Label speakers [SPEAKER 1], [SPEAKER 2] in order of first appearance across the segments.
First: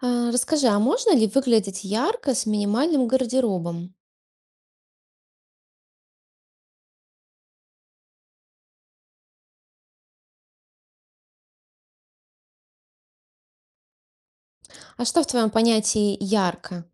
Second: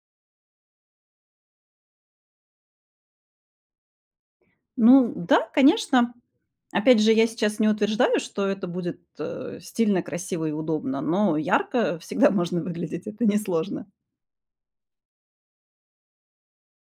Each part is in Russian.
[SPEAKER 1] А, Расскажи, а можно ли выглядеть ярко с минимальным гардеробом?
[SPEAKER 2] Ну да, конечно. Опять же, я сейчас не утверждаю, что это будет, стильно, красиво и удобно, но ярко всегда можно выглядеть, это несложно.
[SPEAKER 1] А что в твоем понятии ярко?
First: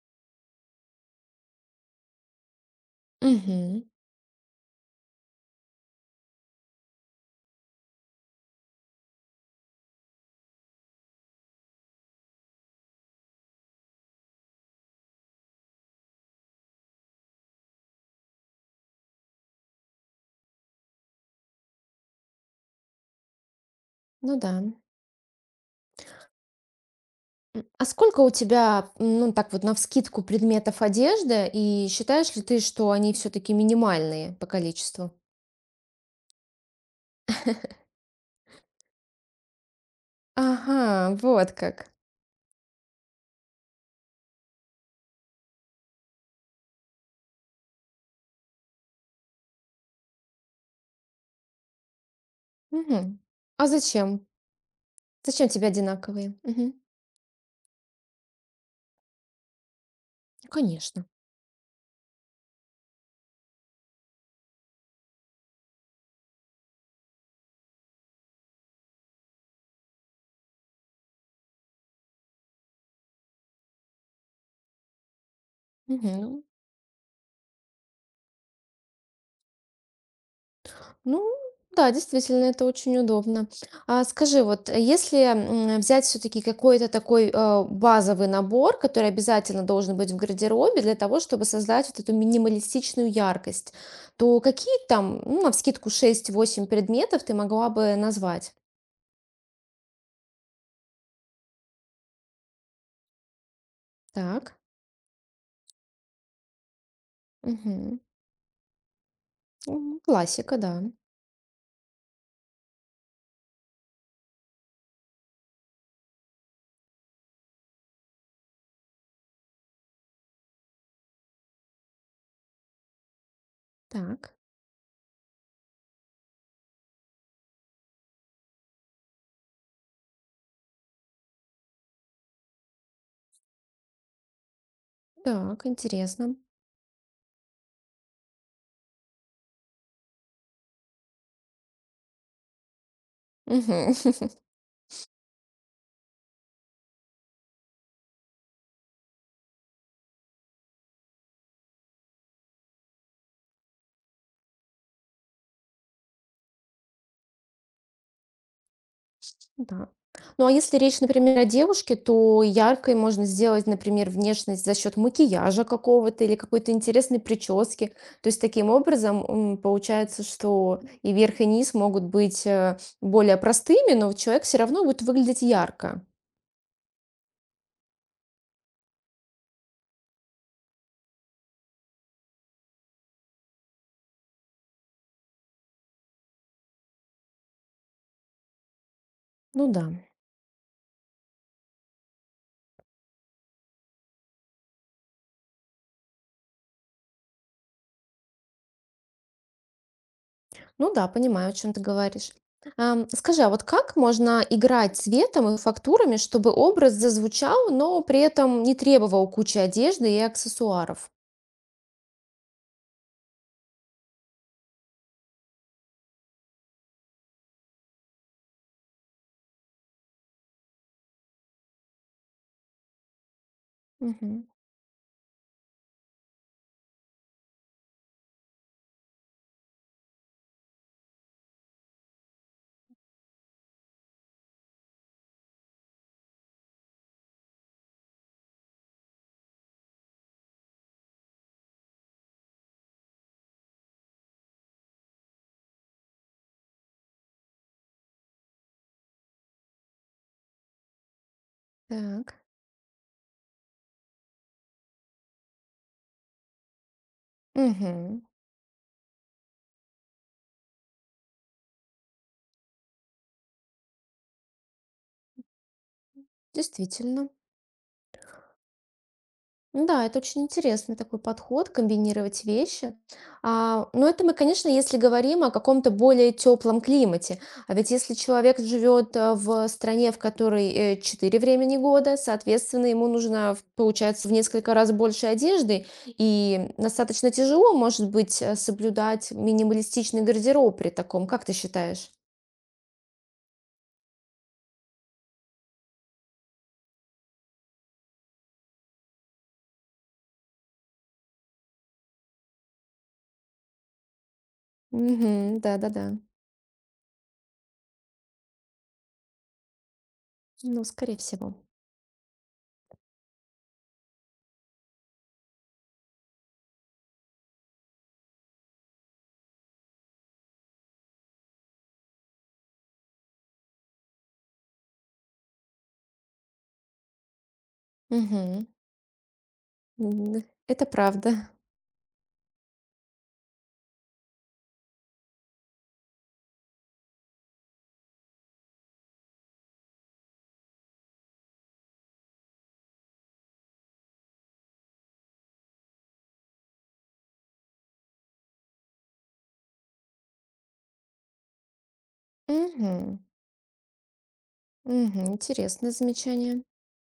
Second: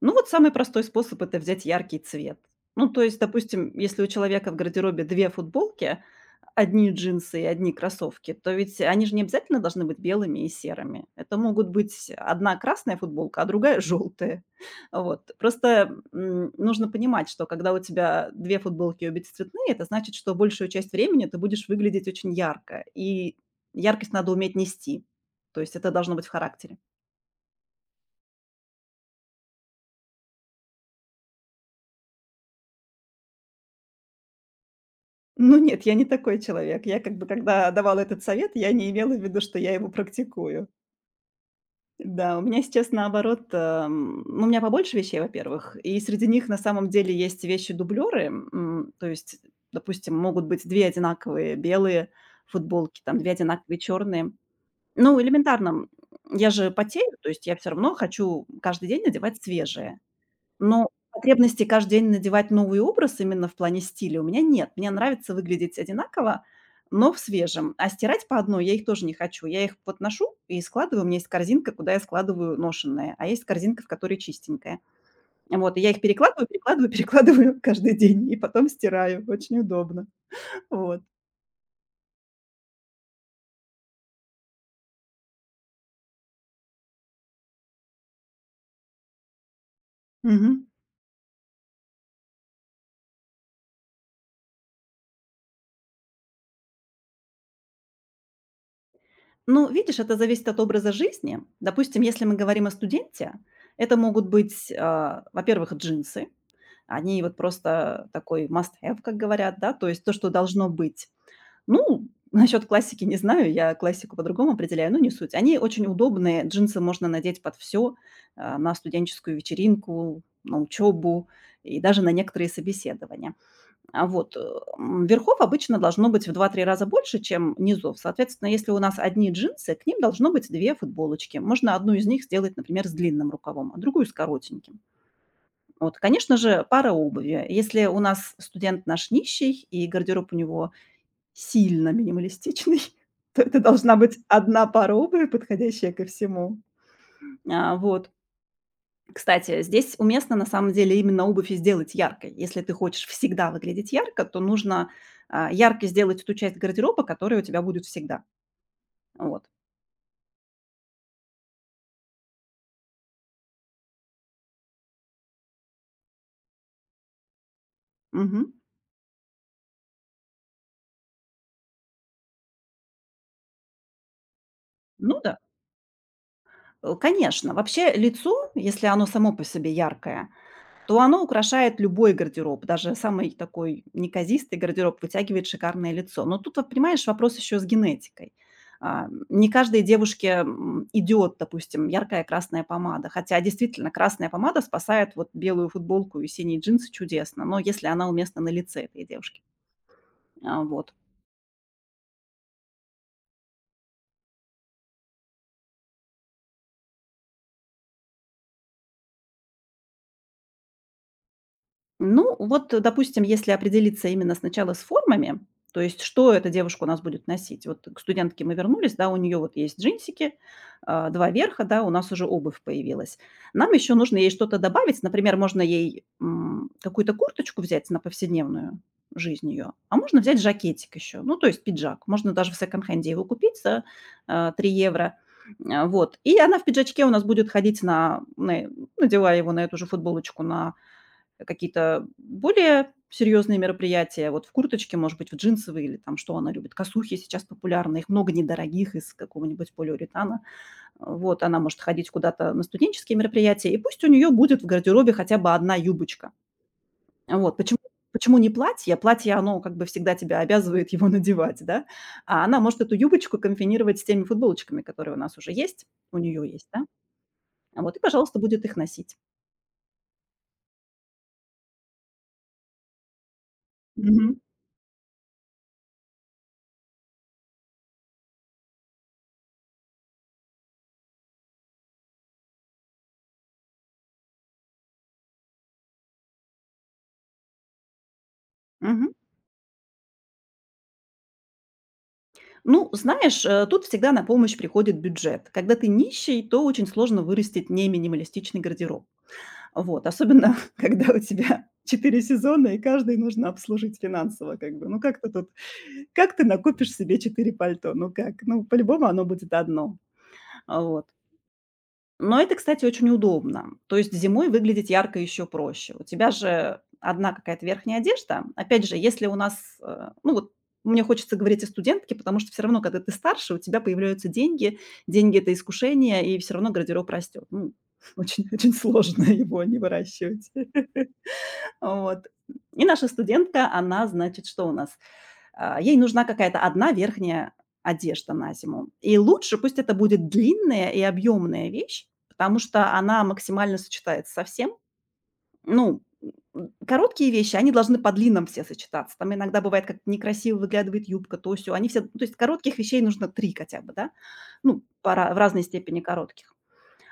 [SPEAKER 2] Ну, вот самый простой способ- это взять яркий цвет. Ну, то есть, допустим,
[SPEAKER 1] Угу,
[SPEAKER 2] если у человека в гардеробе 2 футболки, одни джинсы и одни кроссовки, то ведь они же не обязательно должны быть белыми и серыми. Это могут быть одна красная футболка, а другая желтая. Вот. Просто, нужно понимать, что когда у тебя 2 футболки, и обе цветные, это значит, что большую часть времени ты будешь выглядеть очень ярко, и яркость надо
[SPEAKER 1] ну да.
[SPEAKER 2] уметь нести. То есть это должно быть в характере.
[SPEAKER 1] А сколько у тебя, ну так вот, навскидку предметов одежды, и считаешь ли ты, что они все-таки минимальные по количеству?
[SPEAKER 2] Ну нет, я не такой человек. Я как бы, когда давала этот совет, я не имела в виду, что я его практикую.
[SPEAKER 1] Ага, вот как.
[SPEAKER 2] Да, у меня сейчас наоборот, ну, у меня побольше вещей, во-первых, и среди них на самом деле есть вещи-дублеры, то есть, допустим, могут быть две одинаковые белые футболки, там
[SPEAKER 1] Мгм.
[SPEAKER 2] две
[SPEAKER 1] А
[SPEAKER 2] одинаковые
[SPEAKER 1] зачем?
[SPEAKER 2] черные. Ну,
[SPEAKER 1] Зачем тебе
[SPEAKER 2] элементарно,
[SPEAKER 1] одинаковые?
[SPEAKER 2] я же
[SPEAKER 1] Мгм.
[SPEAKER 2] потею, то есть я все равно хочу каждый день надевать свежее.
[SPEAKER 1] Ну,
[SPEAKER 2] Но
[SPEAKER 1] конечно.
[SPEAKER 2] потребности каждый день надевать новый образ именно в плане стиля у меня нет. Мне нравится выглядеть одинаково, но в свежем. А стирать по одной я их тоже не хочу. Я их вот ношу и складываю. У меня есть корзинка, куда я складываю ношенное, а есть корзинка, в которой чистенькая. Вот, и я их
[SPEAKER 1] Мгм.
[SPEAKER 2] перекладываю, перекладываю, перекладываю каждый день и потом стираю. Очень удобно. Вот.
[SPEAKER 1] Ну да, действительно, это очень удобно. А скажи, вот если взять все-таки какой-то такой базовый набор, который обязательно должен быть в
[SPEAKER 2] Мгм.
[SPEAKER 1] гардеробе для того, чтобы создать вот эту минималистичную яркость, то какие там, ну, навскидку шесть-восемь предметов ты могла бы назвать?
[SPEAKER 2] Ну, видишь, это зависит от образа жизни. Допустим, если мы говорим о студенте, это могут
[SPEAKER 1] Так.
[SPEAKER 2] быть, во-первых, джинсы. Они вот
[SPEAKER 1] Мгм.
[SPEAKER 2] просто такой must have, как говорят, да, то есть то, что
[SPEAKER 1] Классика,
[SPEAKER 2] должно
[SPEAKER 1] да.
[SPEAKER 2] быть. Ну, насчет классики не знаю, я классику по-другому определяю, но не суть. Они очень удобные, джинсы можно надеть под все, на студенческую вечеринку, на учебу и даже на некоторые собеседования. А
[SPEAKER 1] Так.
[SPEAKER 2] вот, верхов обычно должно быть в два-три раза больше, чем низов. Соответственно, если у нас одни джинсы, к ним должно быть 2 футболочки. Можно одну из них сделать, например, с длинным рукавом, а другую с коротеньким.
[SPEAKER 1] Так,
[SPEAKER 2] Вот, конечно
[SPEAKER 1] интересно.
[SPEAKER 2] же, пара обуви. Если у нас студент наш нищий и гардероб у него сильно минималистичный, то это
[SPEAKER 1] Мгм.
[SPEAKER 2] должна быть одна пара обуви, подходящая ко всему. Вот. Кстати, здесь уместно, на самом деле, именно обувь и сделать яркой. Если ты хочешь всегда выглядеть ярко, то нужно, яркой сделать ту часть гардероба, которая у тебя будет всегда. Вот.
[SPEAKER 1] Да. Ну, а если речь, например, о девушке, то яркой можно сделать, например, внешность за счет макияжа какого-то или какой-то интересной прически. То есть
[SPEAKER 2] Мгм.
[SPEAKER 1] таким образом получается, что и верх, и низ могут быть более простыми, но человек все равно будет
[SPEAKER 2] Ну да,
[SPEAKER 1] выглядеть ярко.
[SPEAKER 2] конечно. Вообще лицо, если оно само по себе яркое, то оно украшает любой гардероб. Даже самый такой неказистый гардероб вытягивает шикарное лицо. Но тут, вот понимаешь, вопрос еще с генетикой. Не
[SPEAKER 1] Ну
[SPEAKER 2] каждой
[SPEAKER 1] да,
[SPEAKER 2] девушке идет, допустим, яркая красная помада. Хотя действительно красная помада спасает вот белую футболку и синие джинсы чудесно, но если она уместна на лице этой девушки.
[SPEAKER 1] ну
[SPEAKER 2] Вот.
[SPEAKER 1] да, понимаю, о чем ты говоришь. Скажи, а вот как можно играть цветом и фактурами, чтобы образ зазвучал, но при этом не требовал кучи одежды и аксессуаров?
[SPEAKER 2] Ну, вот, допустим, если определиться именно сначала с формами, то есть что эта девушка у нас будет носить. Вот к студентке мы вернулись, да, у нее вот есть джинсики, два верха, да, у нас уже обувь появилась. Нам еще нужно ей
[SPEAKER 1] Мгм.
[SPEAKER 2] что-то добавить, например, можно ей какую-то курточку взять на повседневную жизнь ее, а можно взять жакетик еще, ну, то есть пиджак. Можно даже в секонд-хенде его купить за 3 евро. Вот. И она в пиджачке у нас будет ходить ну, надевая его на эту же футболочку на какие-то более серьезные мероприятия, вот в курточке, может быть, в джинсовые или там, что она любит, косухи сейчас популярны, их много недорогих из какого-нибудь полиуретана. Вот, она может ходить
[SPEAKER 1] Так.
[SPEAKER 2] куда-то на студенческие мероприятия, и пусть у нее будет в гардеробе хотя бы одна юбочка. Вот, почему
[SPEAKER 1] Мгм.
[SPEAKER 2] почему не платье? Платье, оно как бы всегда тебя обязывает его надевать, да? А она может эту юбочку комбинировать с теми футболочками, которые у нас уже есть, у нее есть, да?
[SPEAKER 1] Действительно.
[SPEAKER 2] Вот и, пожалуйста, будет их носить.
[SPEAKER 1] Ну да, это очень интересный такой подход, комбинировать вещи. А, но это мы,
[SPEAKER 2] Мгм.
[SPEAKER 1] конечно, если говорим о каком-то более теплом климате. А ведь если человек живет в стране, в которой 4 времени года, соответственно, ему нужно, получается, в несколько раз больше одежды, и достаточно тяжело, может быть,
[SPEAKER 2] Мгм.
[SPEAKER 1] соблюдать минималистичный гардероб при таком. Как ты считаешь?
[SPEAKER 2] Ну, знаешь, тут всегда на помощь приходит бюджет. Когда ты нищий, то очень сложно вырастить не минималистичный гардероб. Вот, особенно когда у тебя 4 сезона, и каждый нужно обслужить финансово, как бы. Ну,
[SPEAKER 1] Мгм. Да-да-да.
[SPEAKER 2] как ты накупишь себе 4 пальто? Ну, как? Ну, по-любому оно будет одно.
[SPEAKER 1] Ну,
[SPEAKER 2] Вот.
[SPEAKER 1] скорее всего.
[SPEAKER 2] Но это, кстати, очень удобно. То есть зимой выглядеть ярко еще проще. У тебя же одна какая-то верхняя одежда. Опять же, если у нас, ну вот мне хочется говорить о студентке, потому что все равно, когда ты старше, у тебя появляются деньги, деньги это искушение, и все равно гардероб растет. Ну, очень,
[SPEAKER 1] Мгм.
[SPEAKER 2] очень сложно его не выращивать.
[SPEAKER 1] Это правда.
[SPEAKER 2] Вот. И наша студентка, она, значит, что у нас? Ей нужна какая-то одна верхняя одежда на зиму. И лучше пусть это будет длинная и объемная вещь, потому что она максимально сочетается со всем. Ну, короткие вещи, они должны по длинам все сочетаться. Там иногда бывает, как некрасиво выглядывает юбка, то все, Они все, то есть коротких вещей
[SPEAKER 1] Мгм.
[SPEAKER 2] нужно три хотя бы, да? Ну,
[SPEAKER 1] Мгм.
[SPEAKER 2] пора, в разной
[SPEAKER 1] Интересное
[SPEAKER 2] степени коротких.
[SPEAKER 1] замечание.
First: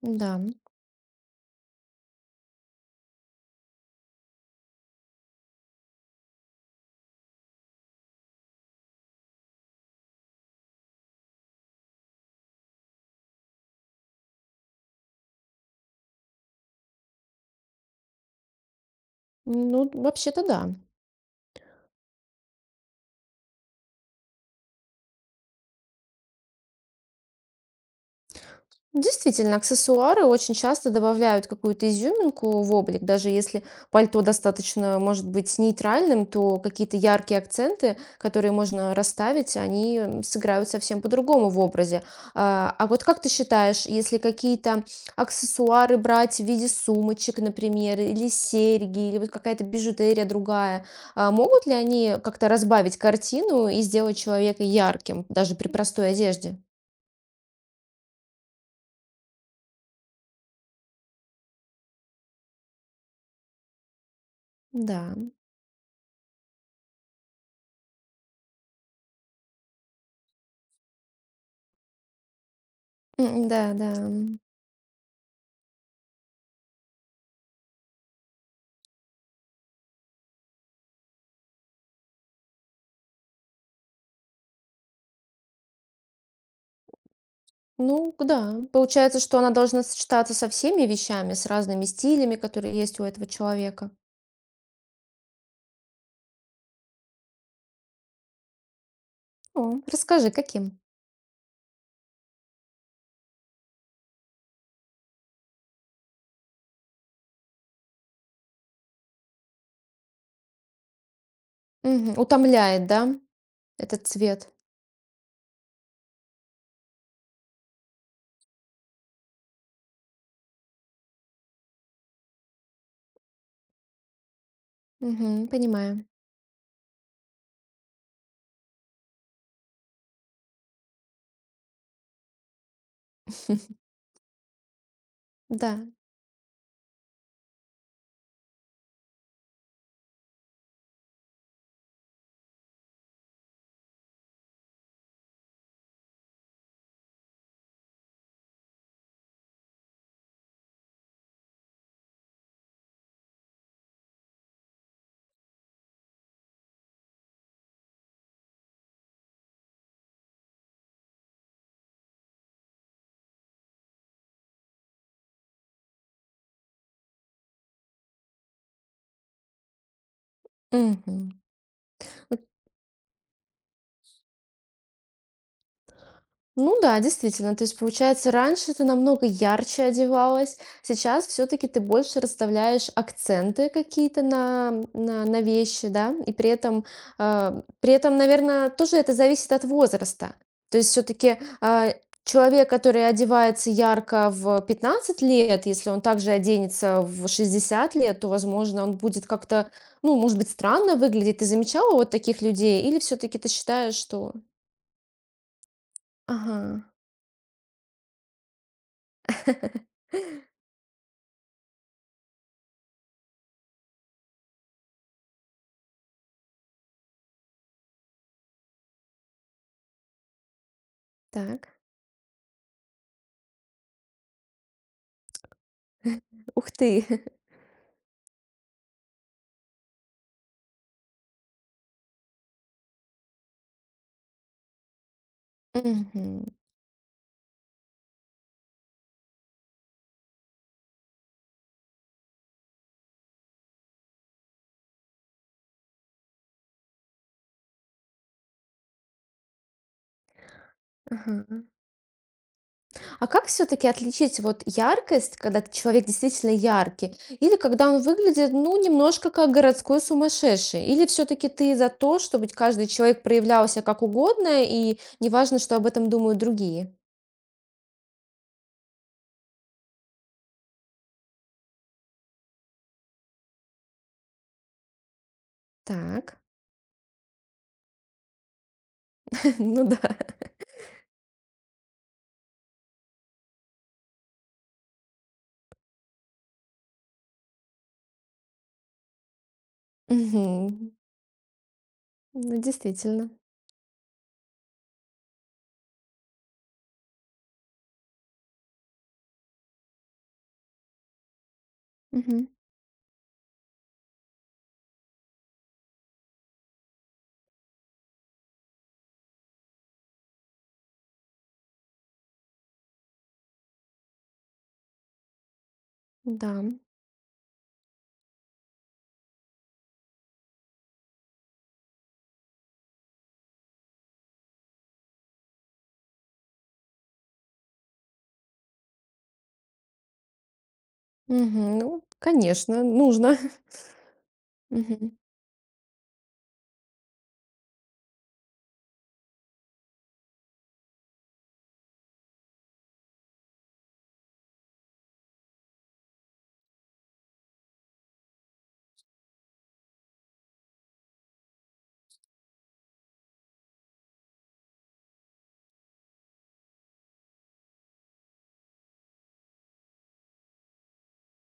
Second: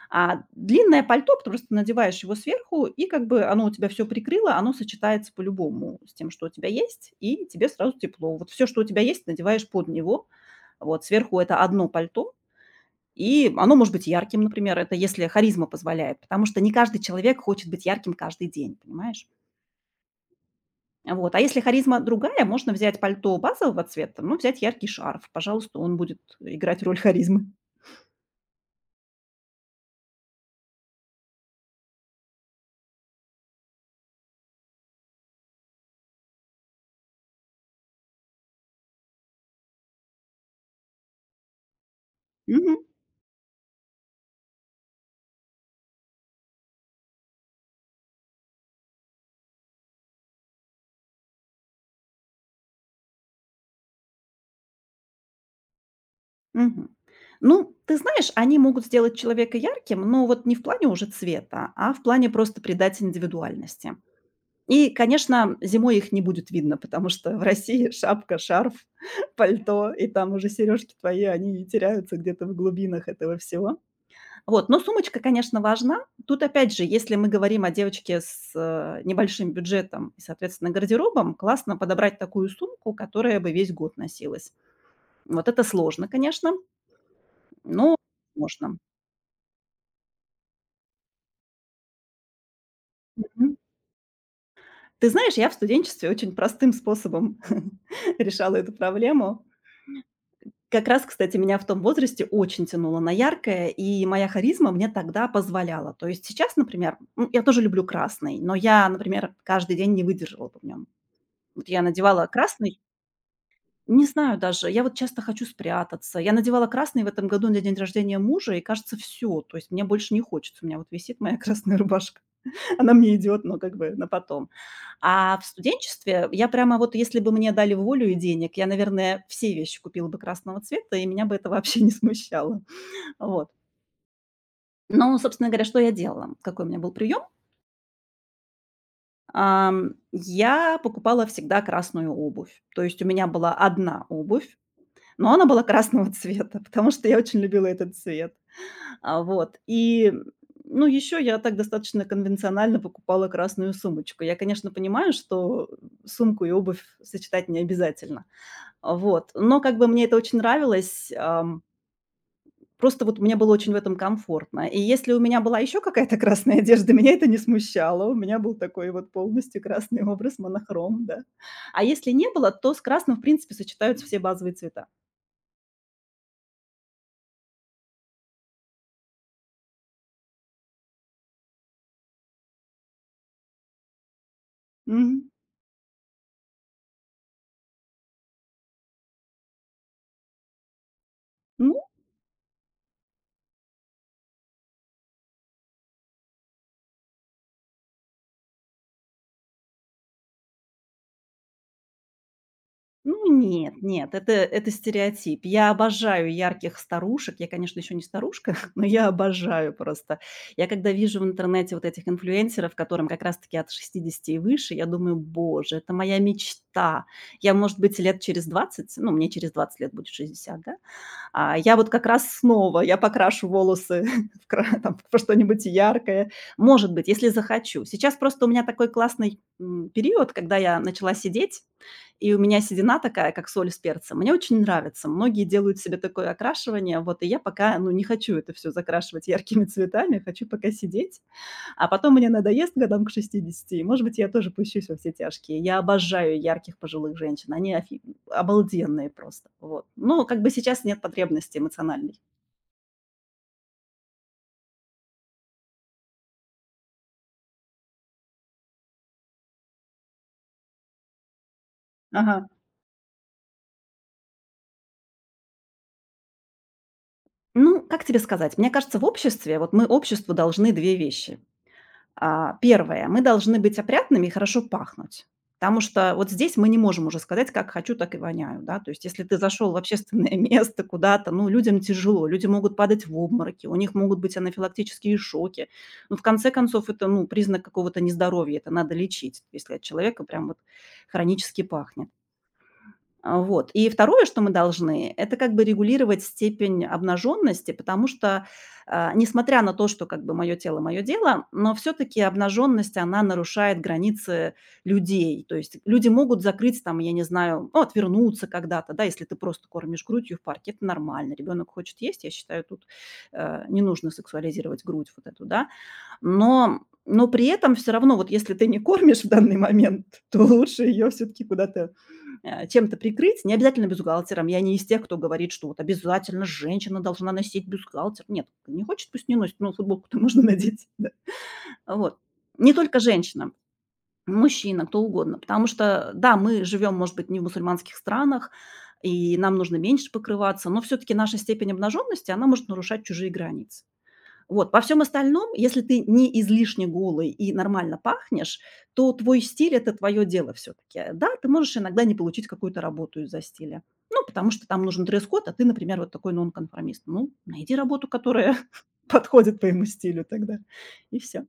[SPEAKER 1] Да.
[SPEAKER 2] А длинное пальто, потому что ты надеваешь его сверху, и как бы оно у тебя все прикрыло, оно сочетается по-любому с тем, что у тебя есть, и тебе сразу тепло. Вот все, что у тебя есть, надеваешь под него. Вот сверху это одно пальто, и оно может быть ярким, например, это если харизма позволяет, потому что не каждый человек хочет быть ярким каждый день, понимаешь?
[SPEAKER 1] Ну, вообще-то да.
[SPEAKER 2] Вот, а если харизма другая, можно взять пальто базового цвета, ну взять яркий шарф. Пожалуйста, он будет играть роль харизмы.
[SPEAKER 1] Действительно, аксессуары очень часто добавляют какую-то изюминку в облик. Даже если пальто достаточно может быть нейтральным, то какие-то яркие акценты, которые можно расставить, они сыграют совсем по-другому в образе. А
[SPEAKER 2] Мгм.
[SPEAKER 1] а вот как ты считаешь, если какие-то аксессуары брать в виде сумочек, например, или серьги, или вот какая-то бижутерия другая, а могут ли они как-то разбавить картину и сделать человека ярким, даже при простой одежде?
[SPEAKER 2] Мгм. Ну, ты знаешь, они могут сделать человека ярким, но вот не в плане уже цвета, а в плане просто придать индивидуальности. И,
[SPEAKER 1] Да,
[SPEAKER 2] конечно, зимой их не будет видно, потому что в России шапка, шарф, пальто, и там уже сережки твои, они теряются где-то в глубинах этого
[SPEAKER 1] Да,
[SPEAKER 2] всего.
[SPEAKER 1] да.
[SPEAKER 2] Вот, но сумочка, конечно, важна. Тут, опять же, если мы говорим о девочке с небольшим бюджетом и, соответственно, гардеробом, классно подобрать такую сумку, которая бы весь год носилась. Вот это сложно, конечно, но
[SPEAKER 1] Ну да,
[SPEAKER 2] можно.
[SPEAKER 1] получается, что она должна сочетаться со всеми вещами, с разными стилями, которые есть у этого
[SPEAKER 2] Мгм.
[SPEAKER 1] человека.
[SPEAKER 2] Ты знаешь, я в студенчестве очень простым способом решала эту проблему.
[SPEAKER 1] О, расскажи, каким?
[SPEAKER 2] Как раз, кстати, меня в том возрасте очень тянуло на яркое, и моя харизма мне тогда позволяла. То есть сейчас, например, я тоже люблю красный, но я, например, каждый день не выдерживала бы в нем. Вот я
[SPEAKER 1] Мгм.
[SPEAKER 2] надевала красный,
[SPEAKER 1] Утомляет, да,
[SPEAKER 2] не
[SPEAKER 1] этот
[SPEAKER 2] знаю
[SPEAKER 1] цвет?
[SPEAKER 2] даже, я вот часто хочу спрятаться. Я надевала красный в этом году на день рождения мужа, и кажется, все. То есть мне больше не хочется. У меня вот висит моя красная рубашка. Она мне идет, но как бы на потом. А в
[SPEAKER 1] Мгм. Понимаю.
[SPEAKER 2] студенчестве я прямо вот, если бы мне дали волю и денег, я, наверное, все вещи купила бы красного цвета, и меня бы это вообще не смущало. Вот. Но, собственно говоря, что
[SPEAKER 1] Да.
[SPEAKER 2] я делала? Какой у меня был прием? Я покупала всегда красную обувь. То есть у меня была одна обувь, но она была красного цвета, потому что я очень любила этот цвет. Вот. И, ну, еще я так достаточно конвенционально покупала красную сумочку. Я, конечно, понимаю, что сумку и обувь сочетать не обязательно. Вот. Но как бы мне это очень нравилось. Просто вот мне было очень в этом комфортно. И если у меня была еще какая-то красная одежда, меня это не смущало. У меня был такой вот полностью красный образ, монохром, да.
[SPEAKER 1] Мгм.
[SPEAKER 2] А если не было, то с красным, в принципе, сочетаются все базовые цвета.
[SPEAKER 1] Ну да, действительно. То есть, получается, раньше ты намного ярче одевалась, сейчас все-таки ты больше расставляешь акценты какие-то на,
[SPEAKER 2] Мгм.
[SPEAKER 1] на, на вещи, да, и при этом, наверное, тоже это зависит от возраста. То есть все-таки
[SPEAKER 2] Ну,
[SPEAKER 1] человек, который одевается ярко в 15 лет, если он также оденется в 60 лет, то, возможно, он будет как-то, ну, может быть, странно выглядеть. Ты замечала вот таких людей? Или
[SPEAKER 2] Ну
[SPEAKER 1] все-таки ты
[SPEAKER 2] нет,
[SPEAKER 1] считаешь,
[SPEAKER 2] нет, это
[SPEAKER 1] что...
[SPEAKER 2] это стереотип. Я обожаю
[SPEAKER 1] Ага,
[SPEAKER 2] ярких старушек. Я, конечно, еще не старушка, но я обожаю просто. Я когда вижу в интернете вот этих инфлюенсеров, которым как раз-таки от 60 и выше, я думаю: "Боже, это моя мечта". Я, может быть, лет через 20, ну, мне через 20 лет будет 60, да? А я
[SPEAKER 1] так.
[SPEAKER 2] вот как раз снова, я покрашу волосы в кра там во что-нибудь яркое.
[SPEAKER 1] Ух
[SPEAKER 2] Может
[SPEAKER 1] ты!
[SPEAKER 2] быть, если захочу. Сейчас просто у меня такой классный, период, когда я начала сидеть, и у меня седина такая, как соль с перцем. Мне очень нравится. Многие делают себе такое
[SPEAKER 1] Мгм.
[SPEAKER 2] окрашивание, вот, и я пока, ну, не хочу это все закрашивать яркими цветами, хочу пока сидеть. А потом мне надоест годам к 60, и, может быть, я тоже пущусь во все тяжкие. Я обожаю ярких пожилых женщин, они офи обалденные просто, вот. Но как бы сейчас нет потребности
[SPEAKER 1] Ага.
[SPEAKER 2] эмоциональной.
[SPEAKER 1] А как все-таки отличить вот яркость, когда человек действительно яркий, или когда он выглядит, ну, немножко как городской сумасшедший? Или все-таки ты за то,
[SPEAKER 2] Ага.
[SPEAKER 1] чтобы каждый человек проявлялся как угодно, и неважно, что об этом думают другие?
[SPEAKER 2] Ну, как тебе сказать, мне кажется, в обществе, вот мы обществу должны 2 вещи. Первое. Мы должны быть опрятными и хорошо пахнуть. Потому что вот
[SPEAKER 1] Так,
[SPEAKER 2] здесь мы не можем уже сказать: "Как хочу, так и воняю", да. То есть если ты зашел в
[SPEAKER 1] ну да.
[SPEAKER 2] общественное место куда-то, ну, людям тяжело, люди могут падать в обмороки, у них могут быть анафилактические шоки. Ну, в конце концов, это, ну, признак какого-то нездоровья, это надо лечить, если от человека прям вот
[SPEAKER 1] Мгм.
[SPEAKER 2] хронически пахнет.
[SPEAKER 1] Ну, действительно.
[SPEAKER 2] Вот. И второе, что мы должны, это как бы регулировать степень обнаженности, потому что, несмотря на то, что как бы мое тело, мое дело, но все-таки
[SPEAKER 1] Мгм.
[SPEAKER 2] обнаженность, она нарушает границы людей. То есть люди могут закрыть там, я не знаю, ну, отвернуться когда-то, да, если ты просто кормишь грудью в парке, это нормально. Ребенок хочет есть, я считаю, тут не нужно сексуализировать грудь вот эту, да.
[SPEAKER 1] Да.
[SPEAKER 2] Но но при этом все равно, вот если ты не кормишь в данный момент, то лучше ее все таки куда-то, чем-то прикрыть. Не обязательно бюстгальтером. Я не из тех, кто говорит, что вот обязательно женщина должна носить бюстгальтер. Нет, не хочет, пусть не носит, но футболку-то можно надеть, да.
[SPEAKER 1] Мгм. Ну,
[SPEAKER 2] Вот. Не
[SPEAKER 1] конечно,
[SPEAKER 2] только
[SPEAKER 1] нужно.
[SPEAKER 2] женщина, мужчина, кто
[SPEAKER 1] Мгм.
[SPEAKER 2] угодно. Потому что, да, мы живем, может быть, не в мусульманских странах, и нам нужно меньше покрываться, но все таки наша степень обнаженности, она может нарушать чужие границы. Вот. Во всем остальном, если ты не излишне голый и нормально пахнешь, то твой стиль- это твое дело все таки. Да, ты можешь иногда не получить какую-то работу из-за стиля. Ну, потому что там нужен дресс-код, а ты, например, вот такой нонконформист. Ну, найди работу, которая подходит твоему стилю тогда, и все.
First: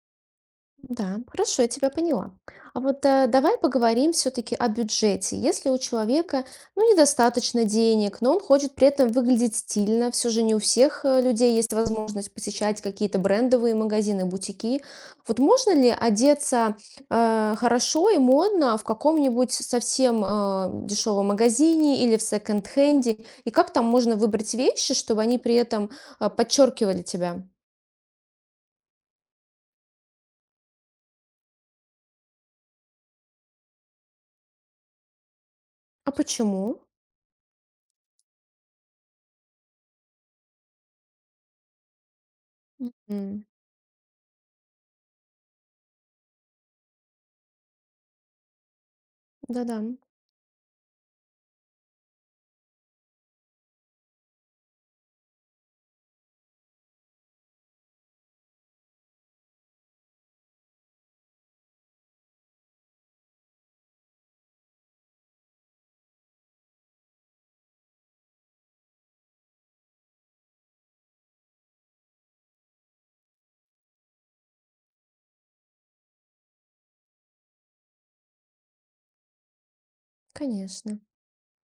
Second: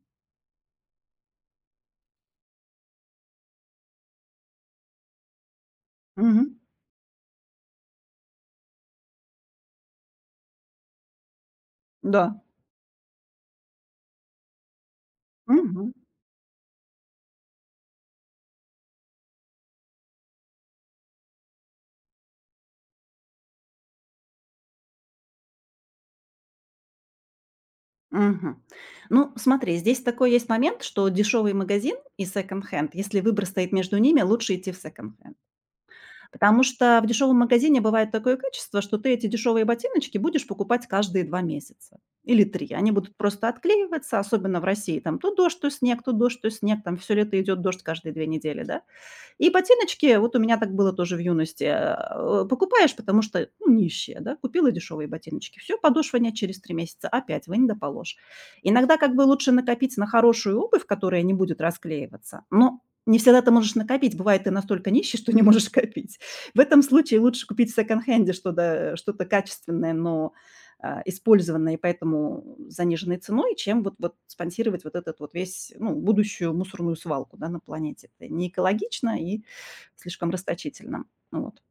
[SPEAKER 1] Да, хорошо, я тебя поняла. А вот давай поговорим все-таки о бюджете. Если у человека,
[SPEAKER 2] Мгм.
[SPEAKER 1] ну, недостаточно денег, но он хочет при этом выглядеть стильно, все же не у всех людей есть возможность
[SPEAKER 2] Да.
[SPEAKER 1] посещать какие-то брендовые магазины, бутики. Вот можно ли
[SPEAKER 2] Мгм.
[SPEAKER 1] одеться хорошо и модно в каком-нибудь совсем дешевом магазине или в секонд-хенде? И как там можно выбрать вещи, чтобы они при этом подчеркивали тебя?
[SPEAKER 2] Мгм. Ну, смотри, здесь такой есть момент, что дешевый магазин и секонд-хенд, если выбор стоит между ними, лучше идти в секонд-хенд.
[SPEAKER 1] А
[SPEAKER 2] Потому
[SPEAKER 1] почему?
[SPEAKER 2] что в дешевом магазине бывает такое качество, что ты эти дешевые ботиночки будешь покупать каждые 2 месяца или 3. Они будут
[SPEAKER 1] М.
[SPEAKER 2] просто отклеиваться, особенно в России. Там то дождь, то снег, то дождь, то снег. Там все лето идет дождь каждые 2 недели, да? И
[SPEAKER 1] Да-да.
[SPEAKER 2] ботиночки, вот у меня так было тоже в юности, покупаешь, потому что, ну, нищие, да, купила дешевые ботиночки. Все подошва нет через 3 месяца, опять в Индо положь. Иногда как бы лучше накопить на хорошую обувь, которая не будет расклеиваться, но не всегда ты можешь накопить. Бывает, ты настолько нищий, что не можешь копить. В этом случае лучше купить в секонд-хенде что-то что-то качественное, но использованные, поэтому заниженной ценой, чем вот спонсировать вот этот вот весь, ну, будущую мусорную свалку, да, на планете. Это не экологично и слишком
[SPEAKER 1] Конечно.
[SPEAKER 2] расточительно. Вот.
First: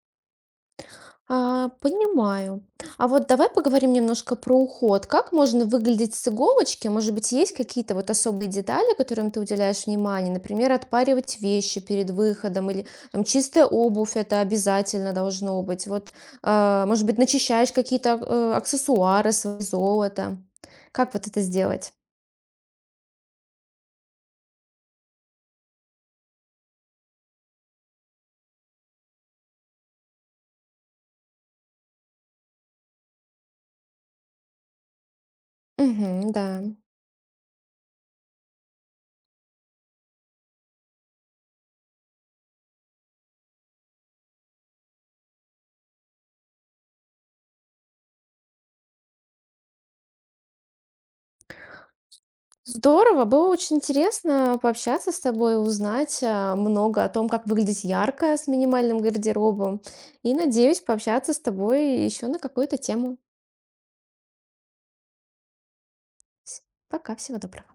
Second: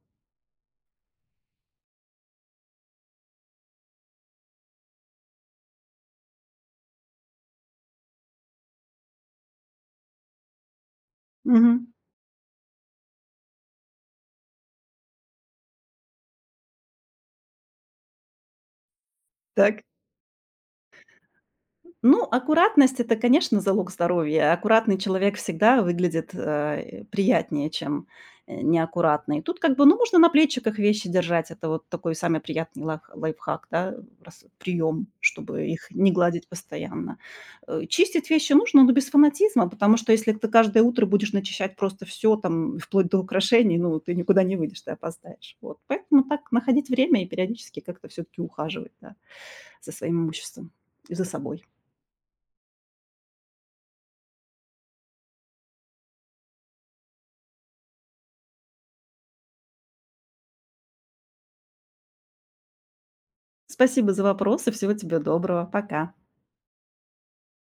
[SPEAKER 1] А, понимаю. А вот давай поговорим немножко про уход. Как можно выглядеть с иголочки? Может быть, есть какие-то вот особые детали, которым ты уделяешь внимание? Например, отпаривать вещи
[SPEAKER 2] Мгм.
[SPEAKER 1] перед выходом или там, чистая обувь, это обязательно должно быть. Вот, может быть, начищаешь какие-то аксессуары, свои
[SPEAKER 2] Так.
[SPEAKER 1] золото. Как вот это сделать?
[SPEAKER 2] Ну, аккуратность- это, конечно, залог здоровья. Аккуратный человек всегда выглядит, приятнее, чем, неаккуратный. Тут как бы, ну, можно на плечиках вещи держать. Это вот такой самый приятный лайфхак, да, прием, чтобы их не
[SPEAKER 1] Мгм, да.
[SPEAKER 2] гладить постоянно. Чистить вещи нужно, но без фанатизма, потому что если ты каждое утро будешь начищать просто все там, вплоть до украшений, ну, ты никуда не выйдешь, ты опоздаешь. Вот. Поэтому так находить время и периодически как-то все таки ухаживать, да, за своим имуществом и за собой.
[SPEAKER 1] Здорово, было очень интересно пообщаться с тобой, узнать много о том, как выглядеть ярко с минимальным гардеробом. И надеюсь пообщаться с тобой еще на какую-то тему.
[SPEAKER 2] Спасибо за вопросы. Всего тебе доброго. Пока.
[SPEAKER 1] С- Пока, всего доброго.